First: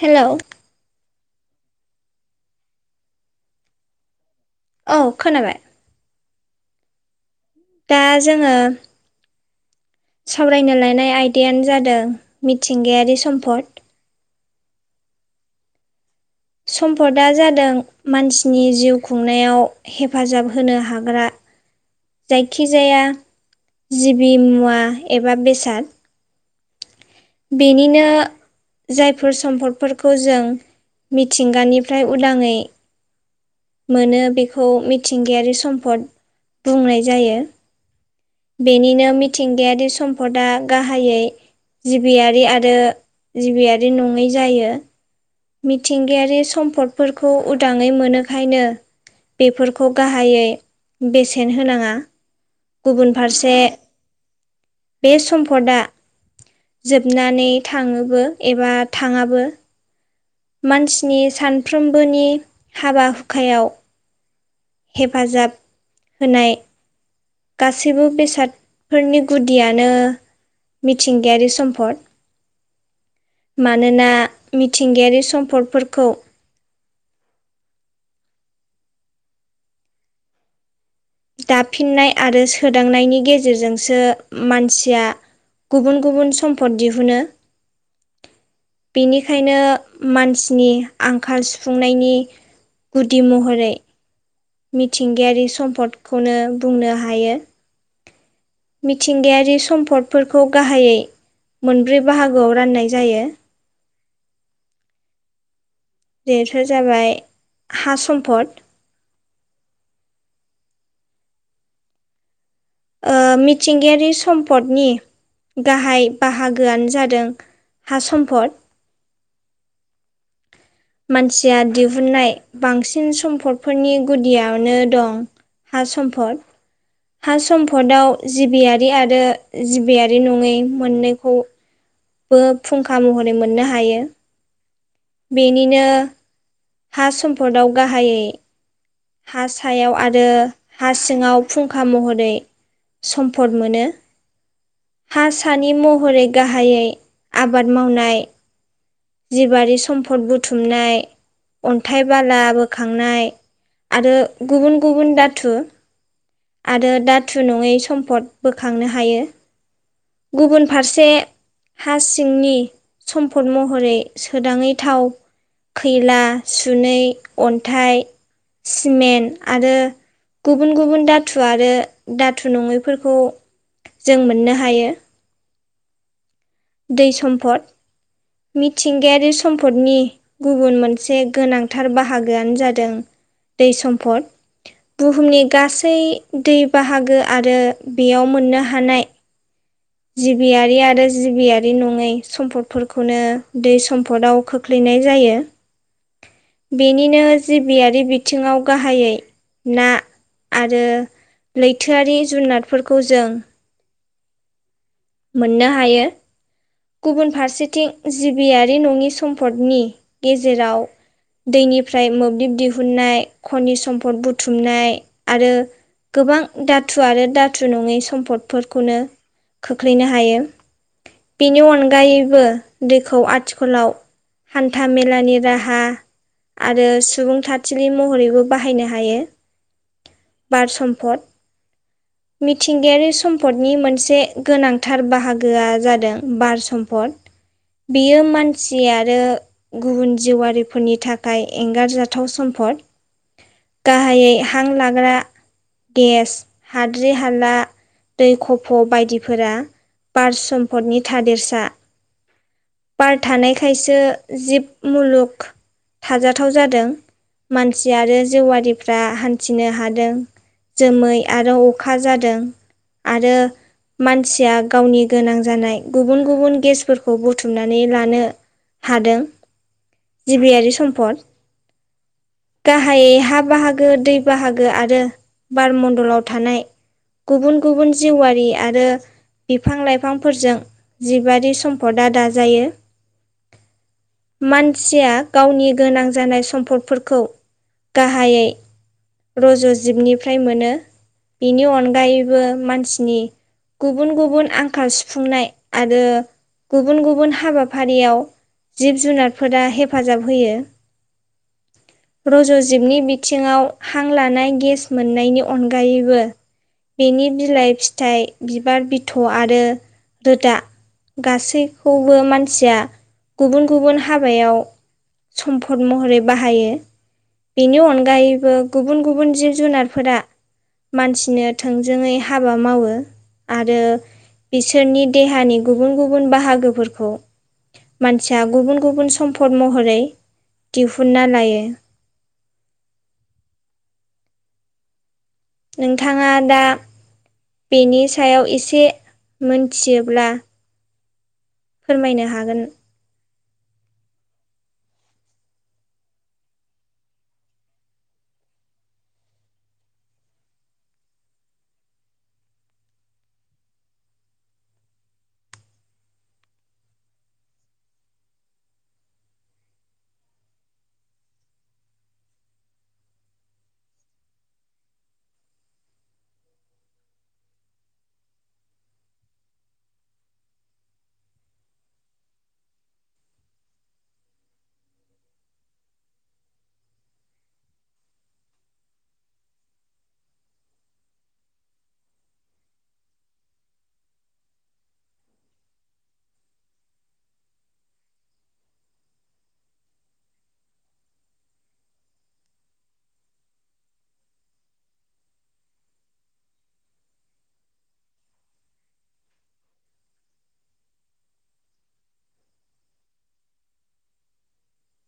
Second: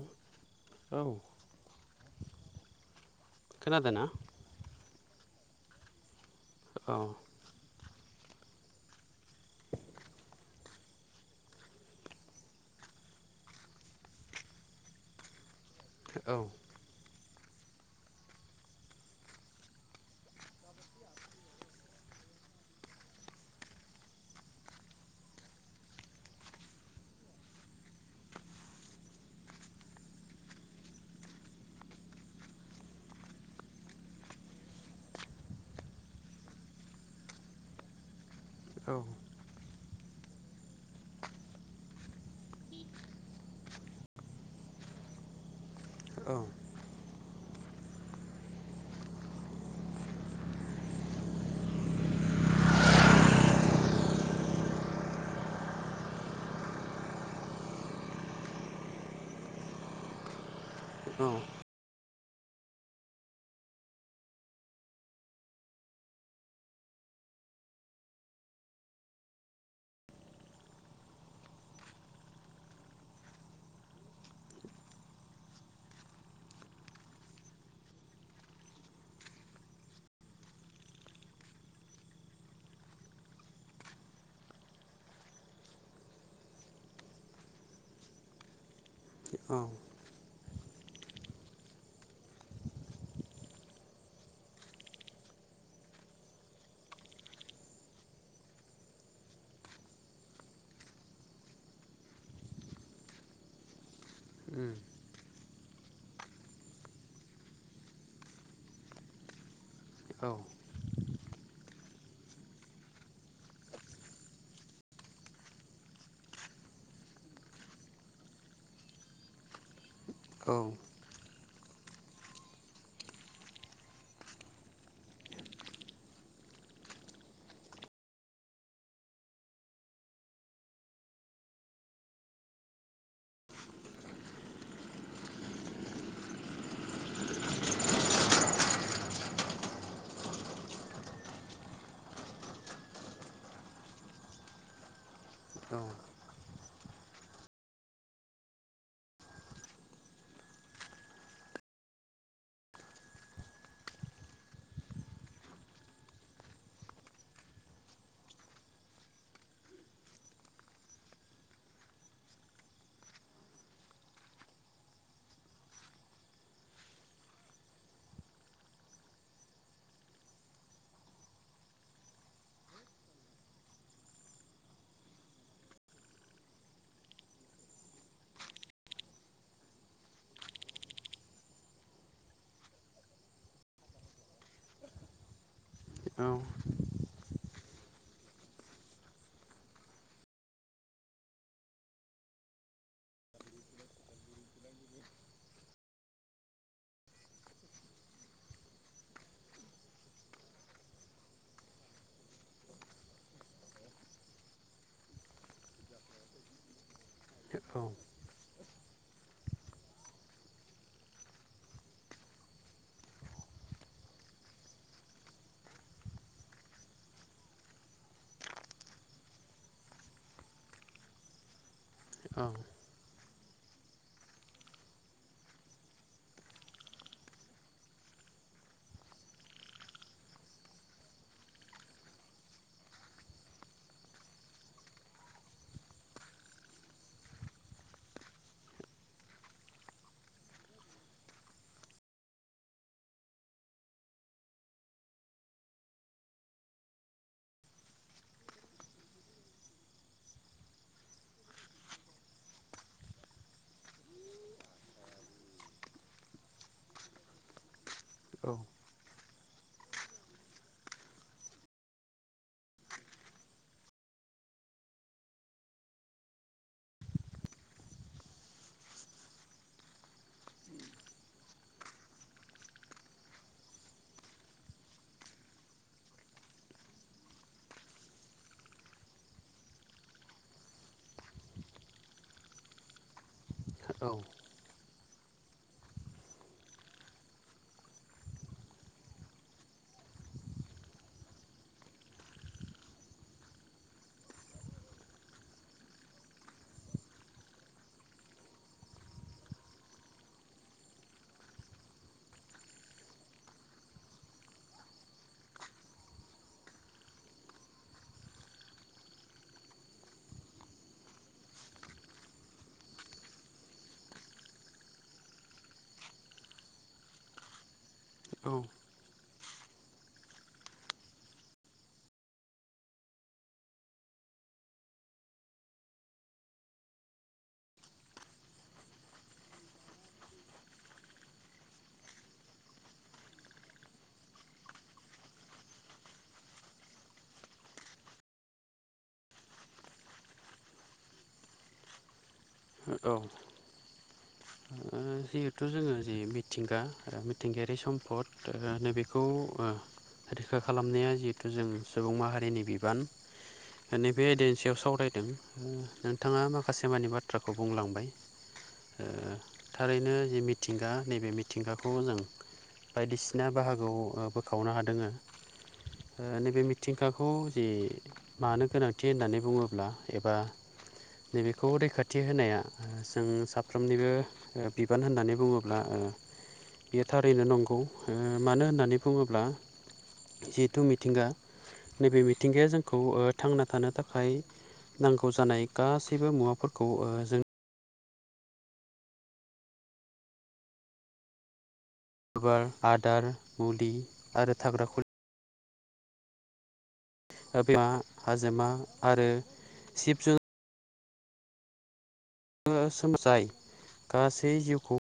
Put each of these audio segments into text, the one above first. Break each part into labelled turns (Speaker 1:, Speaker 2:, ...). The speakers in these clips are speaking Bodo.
Speaker 1: हेल'
Speaker 2: औ खोनादोंना?
Speaker 1: औ खोनाबाय।
Speaker 2: औ।
Speaker 1: दा जोङो सावरायनो लानाय आयदायानो जादों मिथिंगायारि सम्पद।
Speaker 2: औ
Speaker 1: सम्पदा जादों मानसिनि जिउ खुंनायाव हेफाजाब होनो हाग्रा जायखिजाया जिबि मुवा एबा बेसाद। बेनिनो जायफोर सम्फदफोरखौ जों मिथिंगानिफ्राय उदाङै मोनो बेखौ मिथिंगायारि सम्पद बुंनाय जायो
Speaker 2: औ
Speaker 1: बेनिनो मिथिंगायारि सम्पदा गाहायै जिबियारि आरो जिबियारि नङै जायो। मिथिंगायारि सम्पदफोरखौ उदाङै मोनोखायनो बेफोरखौ गाहायै बेसेन होनाङा। गुबुन फारसे बे सम्पदआ जोबनानै थाङोबो एबा थाङाबो। मानसिनि
Speaker 2: औ
Speaker 1: सानफ्रोमबोनि हाबा हुखायाव हेफाजाब होनाय गासैबो बेसादफोरनि गुदियानो मिथिंगायारि सम्पद। मानोना मिथिंगायारि सम्पदफोरखौ दाफिननाय आरो सोदांनायनि गेजेरजोंसो मानसिया गुबुन गुबुन सम्पद दिहुनो। बेनिखायनो
Speaker 2: औ
Speaker 1: मानसिनि आंखाल सुफुंनायनि गुदि महरै मिथिंगायारि सम्पदखौनो बुंनो हायो। मिथिंगायारि सम्पदफोरखौ गाहायै मोनब्रै बाहागोआव राननाय जायो।
Speaker 2: उम
Speaker 1: बेथ' जाबाय हा सम्फद।
Speaker 2: औ।
Speaker 1: ओ मिथिंगायारि सम्पदनि गाहाय बाहागोआनो जादों हा सम्फद।
Speaker 2: औ
Speaker 1: मानसिया दिहुननाय बांसिन सम्पदफोरनि गुदियावनो दं हा सम्फद। हा सम्पदआव जिबियारि आरो जिबियारि नङै मोननैखौ बो फुंखा महरै मोननो हायो। बेनिनो हा सम्पदआव गाहायै। हा सायाव आरो हा सिङाव फुंखा महरै सम्फद मोनो। हा सानि
Speaker 2: औ
Speaker 1: महरै गाहायै आबाद मावनाय। जिबारि सम्फद बुथुमनाय अन्थाइ बाला बोखांनाय आरो गुबुन गुबुन दाथु। आरो दाथु नङै सम्पद बोखांनो हायो। गुबुन फारसे हा सिंनि सम्पद मह हरै सोदाङै थाव खैला सुनै अन्थाइ सिमेन्ट आरो गुबुन गुबुन दाथु आरो दाथु नङैफोरखौ जों मोननो हायो। दै सम्पद मिथिंगायारि सम्पदनि गुबुन मोनसे गोनांथार बाहागोआनो जादों दै सम्पद। बुहुमनि गासै दै बाहागो आरो बेयाव मोननो हानाय। जिबियारि आरो जिबियारि नङै सम्पदफोरखौनो दै सम्पदाव खोख्लैनाय जायो। बेनिनो जिबियारि बिथिङाव गाहायै ना आरो लैथोआरि जुनारफोरखौ जों मोननो हायो। गुबुन फारसेथिं जिबियारि नङि सम्पदनि गेजेराव। दैनिफ्राय मोब्लिब दिहुननाय खनि सम्फद बुथुमनाय आरो। गोबां दाथु आरो दाथु नङै सम्पदफोरखौनो खोख्लैनो हायो। बिनि अनगायैबो दैखौ आथिखालाव हान्था मेलानि राहा आरो सुबुं थाथिनि महरैबो बाहायनो हायो। बार सम्फद मिथिंगायारि सम्पदनि मोनसे गोनांथार बाहागोआ जादों बार सम्फद बियो मानसि आरो गुबुन जिउआरिफोरनि थाखाय एंगारजाथाव सम्पद। गाहायै हां लाग्रा गेस हाद्रि हाला दै खफ' बायदिफोरा बार सम्पदनि थादेरसा बार थानायखायसो जिब मुलुग थाजाथाव जादों मानसि आरो जिवारि दा हान्थिनो हादों जोमै आरो अखा जादों। आरो मानसिया गावनि गोनां जानाय। गुबुन गुबुन गेसफोरखौ बुथुमनानै लानो हादों। जिबियारि सम्पद गाहायै हा बाहागो दै बाहागो आरो बार मण्डलाव थानाय गुबुन गुबुन जिउवारि आरो बिफां लाइफांफोरजों जिबारि सम्पदा दाजायो।
Speaker 2: हेलौ
Speaker 1: मानसिया गावनि गोनां जानाय सम्पदफोरखौ गाहायै रज'जिबनिफ्राय मोनो। बिनि अनगायैबो मानसिनि गुबुन गुबुन आंखाल सुफुंनाय। आरो गुबुन गुबुन हाबाफारियाव जिब जुनारफोरा हेफाजाब होयो। रज'जिबनि बिथिङाव हां लानाय गेस मोननायनि अनगायैबो बेनि बिलाइ फिथाइ बिबार बिथ' आरो रोदा गासैखौबो मानसिया गुबुन गुबुन हाबायाव सम्पद महरै बाहायो बिनि
Speaker 2: औ
Speaker 1: अनगायैबो गु बुन गुबुन जिब जुनारफोरा मानसिनो थोंजोङै हाबा मावो आरो बिसोरनि देहानि गुबुन गुबुन बाहागोफोरखौ मानसिया गुबुन गुबुन सम्फद महरै दिहुनना लायो। नोंथाङा दा बेनि सायाव एसे मोनथियोब्ला फोरमायनो हागोन
Speaker 2: औ ओ जिहेथु जोङो जिे मिथिंगा मिथिंगायारि सम्पद ओ नैबे बेखौ ओ रैखा खालामनाया जिहेथु जों सुबुं माहारिनि बिबान। नैबे एदनि सायाव सावरायदों नोंथाङा माखासे मानिे बाथ्राखौ बुंलांबाय। ओ थारैनो जि मिथिंगा नैबे मिथिंगाखौ जों बायदिसिना बाहागो ओ बोखावनो हादों नैबे मिथिंगाखौ जे मानो गोनांथि होननानै बुङोब्ला एबा नैबेखौ रैखाथि होनाया जों साफ साफ्रोमनिबो बिबान होननानै बुङोब्ला ओ बेयो थारैनो नंगौ ओ मानो होननानै बुङोब्ला जिहेथु मिथिंगा नैबे मिथिंगाया ओ जोंखौ थांना थानो थाखाय नांगौ जानाय गासैबो मुवाफोरखौ ओ जों बार आदार मुलि आरो थाग्रा खुलि बिमा हाजोमा आरो शिब जुन ङसोमजाय गासै जिउखौ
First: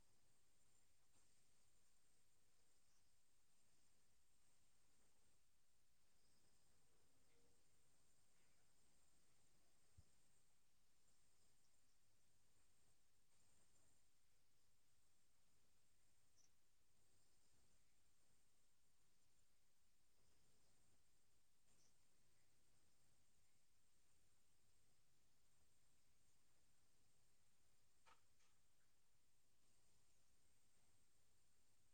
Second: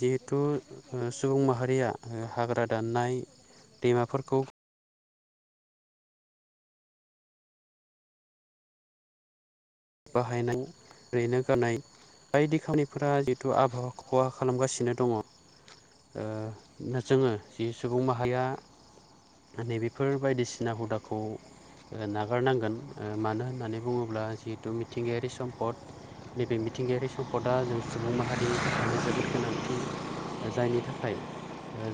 Speaker 2: जिहेथु ओ सुबुं माहारिया ओ हाग्रा दाननाय दैमाफोरखौ बाहायनाय रैनो गानाय बायदि खामानिफोरा जिहेतु आबहावा खालामगासिनो दङ। ओ जोङो जि सुबुं माहाया नैबेफोर बायदिसिना हुदाखौ ओ नागारनांगोन मानो होननानै बुङोब्ला जिहेतु मिथिंगायारि सम्पद। नैबे मिथिंगायारि सम्पदआ जों सुबुं माहारि थाखाय जोबोद गोनांथि। जायनि थाखाय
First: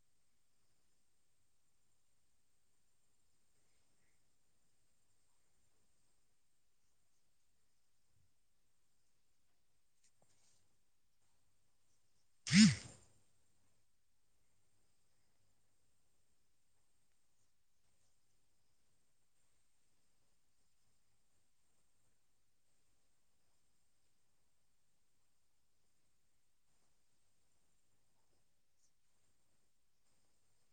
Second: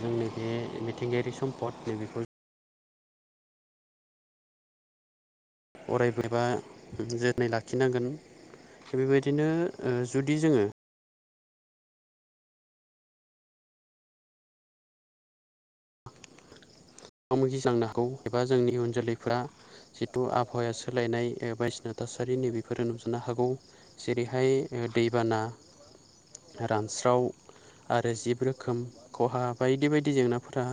Speaker 2: जोंनि बे मिथिंगायारि सम्पद नैबेखौ अरायबो्रबा जोथोनै लाखिनांगोन। बेबायदिनो ओ जुदि जोङो
Speaker 1: [inaudible]
Speaker 2: मोगा मोगि जांनो हांगौ एबा जोंनि उयन जोलैफ्रा जिथु आबहावाया सोलायनाय बायदिसिना थासारि नैबेफोरो नुजानो हागौ। जेरैहाय दैबाना रानस्राव आरो जिब रोखोम खहा बायदि बायदि जेंनाफोरा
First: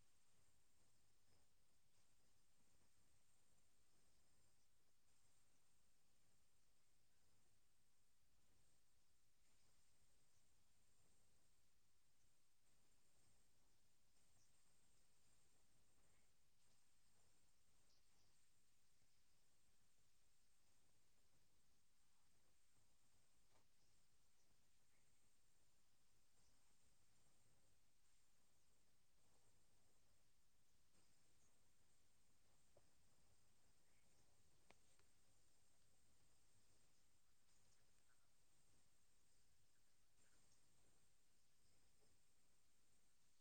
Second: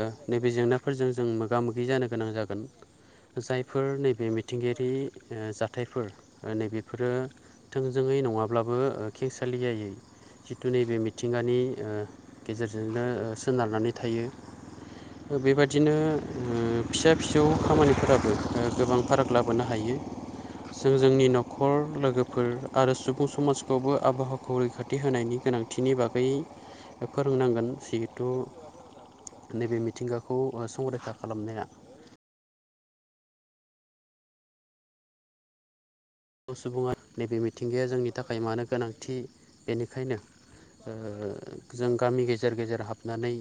Speaker 2: ओ नैबे जेंनाफोरजों जों मोगा मोगि जानो गोनां जागोन। जायफोर नैबे मिथिंगायारि ओ जाथायफोर ओ नैबेफोरो थोंजोङै नङाब्लाबो खेसालियायै जिथु नैबे मिथिंगानि ओ गेजेरजोंनो ओ सोनारनानै थायो। बेबादिनो ओ फिसा फिसौ खामानिफोराबो गोबां फाराग लाबोनो हायो। जों जोंनि न'खर लोगोफोर आरो सुबुं समाजखौबो आबहावाखौ रैखाथि होनायनि गोनांथि थिनि बागै फोरोंनांगोन जिहेथु नैबे मिथिंगाखौ संरैखा खालामनाया बर सुबुङा नैबे मिथिंगाया जोंनि थाखाय मानो गोनांथि बेनिखायनो ओ जों गामि गेजेर गेजेर हाबनानै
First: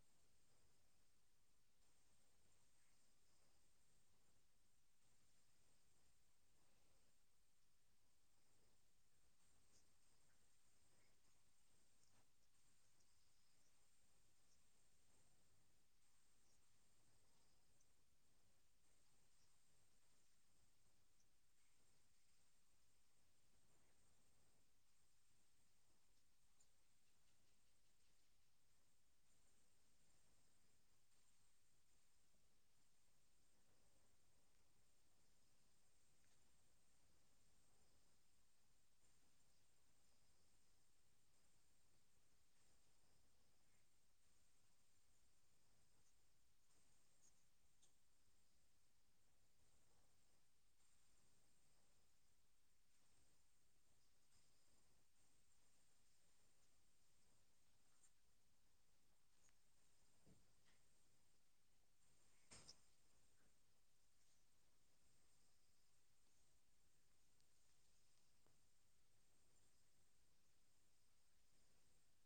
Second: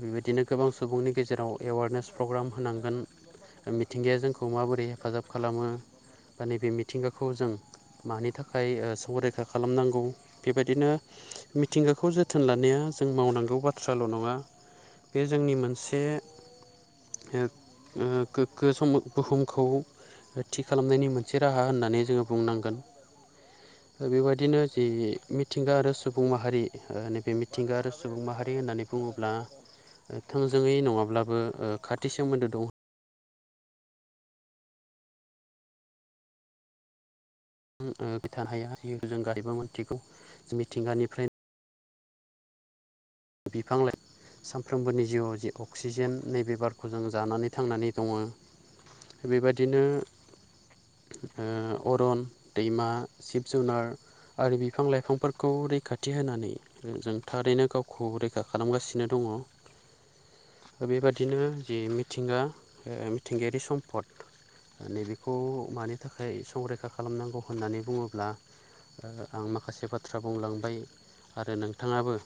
Speaker 2: बेबायदिनो गोबां सुबुंनि गेजेराव एवारनेस प्रग्राम होनांगोन मिथिंगाया जोंखौ माबोरै हेफाजाब खालामो बा नैबे मिथिंगाखौ जों मानि थाखाय ओ संरैखा खालामनांगौ बेबायदिनो मिथिंगाखौ जोथोन लानाया जों मावनांगौ बाथ्राल' नङा। बे जोंनि मोनसे ओ-ओ गोगगो सम बुहुमखौ थि खालामनायनि मोनसे रा हा होननानै जोङो बुंनांगोन।
Speaker 1: [inaudible]
Speaker 2: बेबायदिनो जि मिथिंगा आरो सुबुं माहारि नैबे मिथिंगा आरो सुबुं माहारि होननानै बुङोब्ला थोंजोङै नङाब्लाबो ओ खाथि सोमोन्दो दं‌। [unintelligible] मिथिगौ जों मिथिंगानिफ्राय बिफां लाय सानफ्रोमबोनि जिउआव जि अक्सिजेन नैबे बारखौ जों जानानै थांनानै दङ। बेबायदिनो ओ अरन दैमा जिब जुनार आरो बिफां लाइफांफोरखौ रैखाथि होनानै जों थारैनो गाव खौ रैखा खालामगासिनो दङ। बेबादिनो जे मिथिंगा ओ मिथिंगायारि सम्पद नैबेखौ मानि थाखाय संरैखा खालामनांगौ होननानै बुङोब्ला? आं माखासे बाथ्रा बुंलांबाय आरो नोंथाङाबो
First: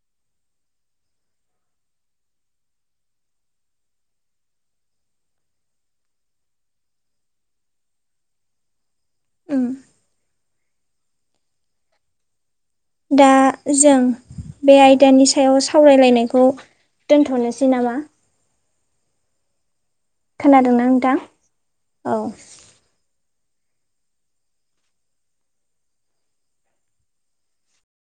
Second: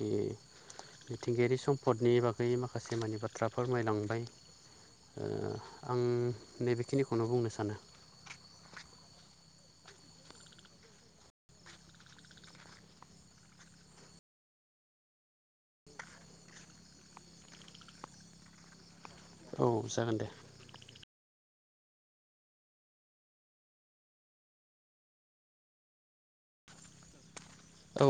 Speaker 2: जि मिथिंगायारि सम्फदनि बागै माखासे मानि बाथ्रा फोरमायलांबाय। ओ आं नैबेखिनिखौनो बुंनो सानो।
Speaker 1: उम दा जों बे आयदानि सायाव सावरायलायनायखौ दोनथ'नोसै नामा?
Speaker 2: औ जागोन दे।
Speaker 1: खोनादों ना नोंथां? औ
Speaker 2: औ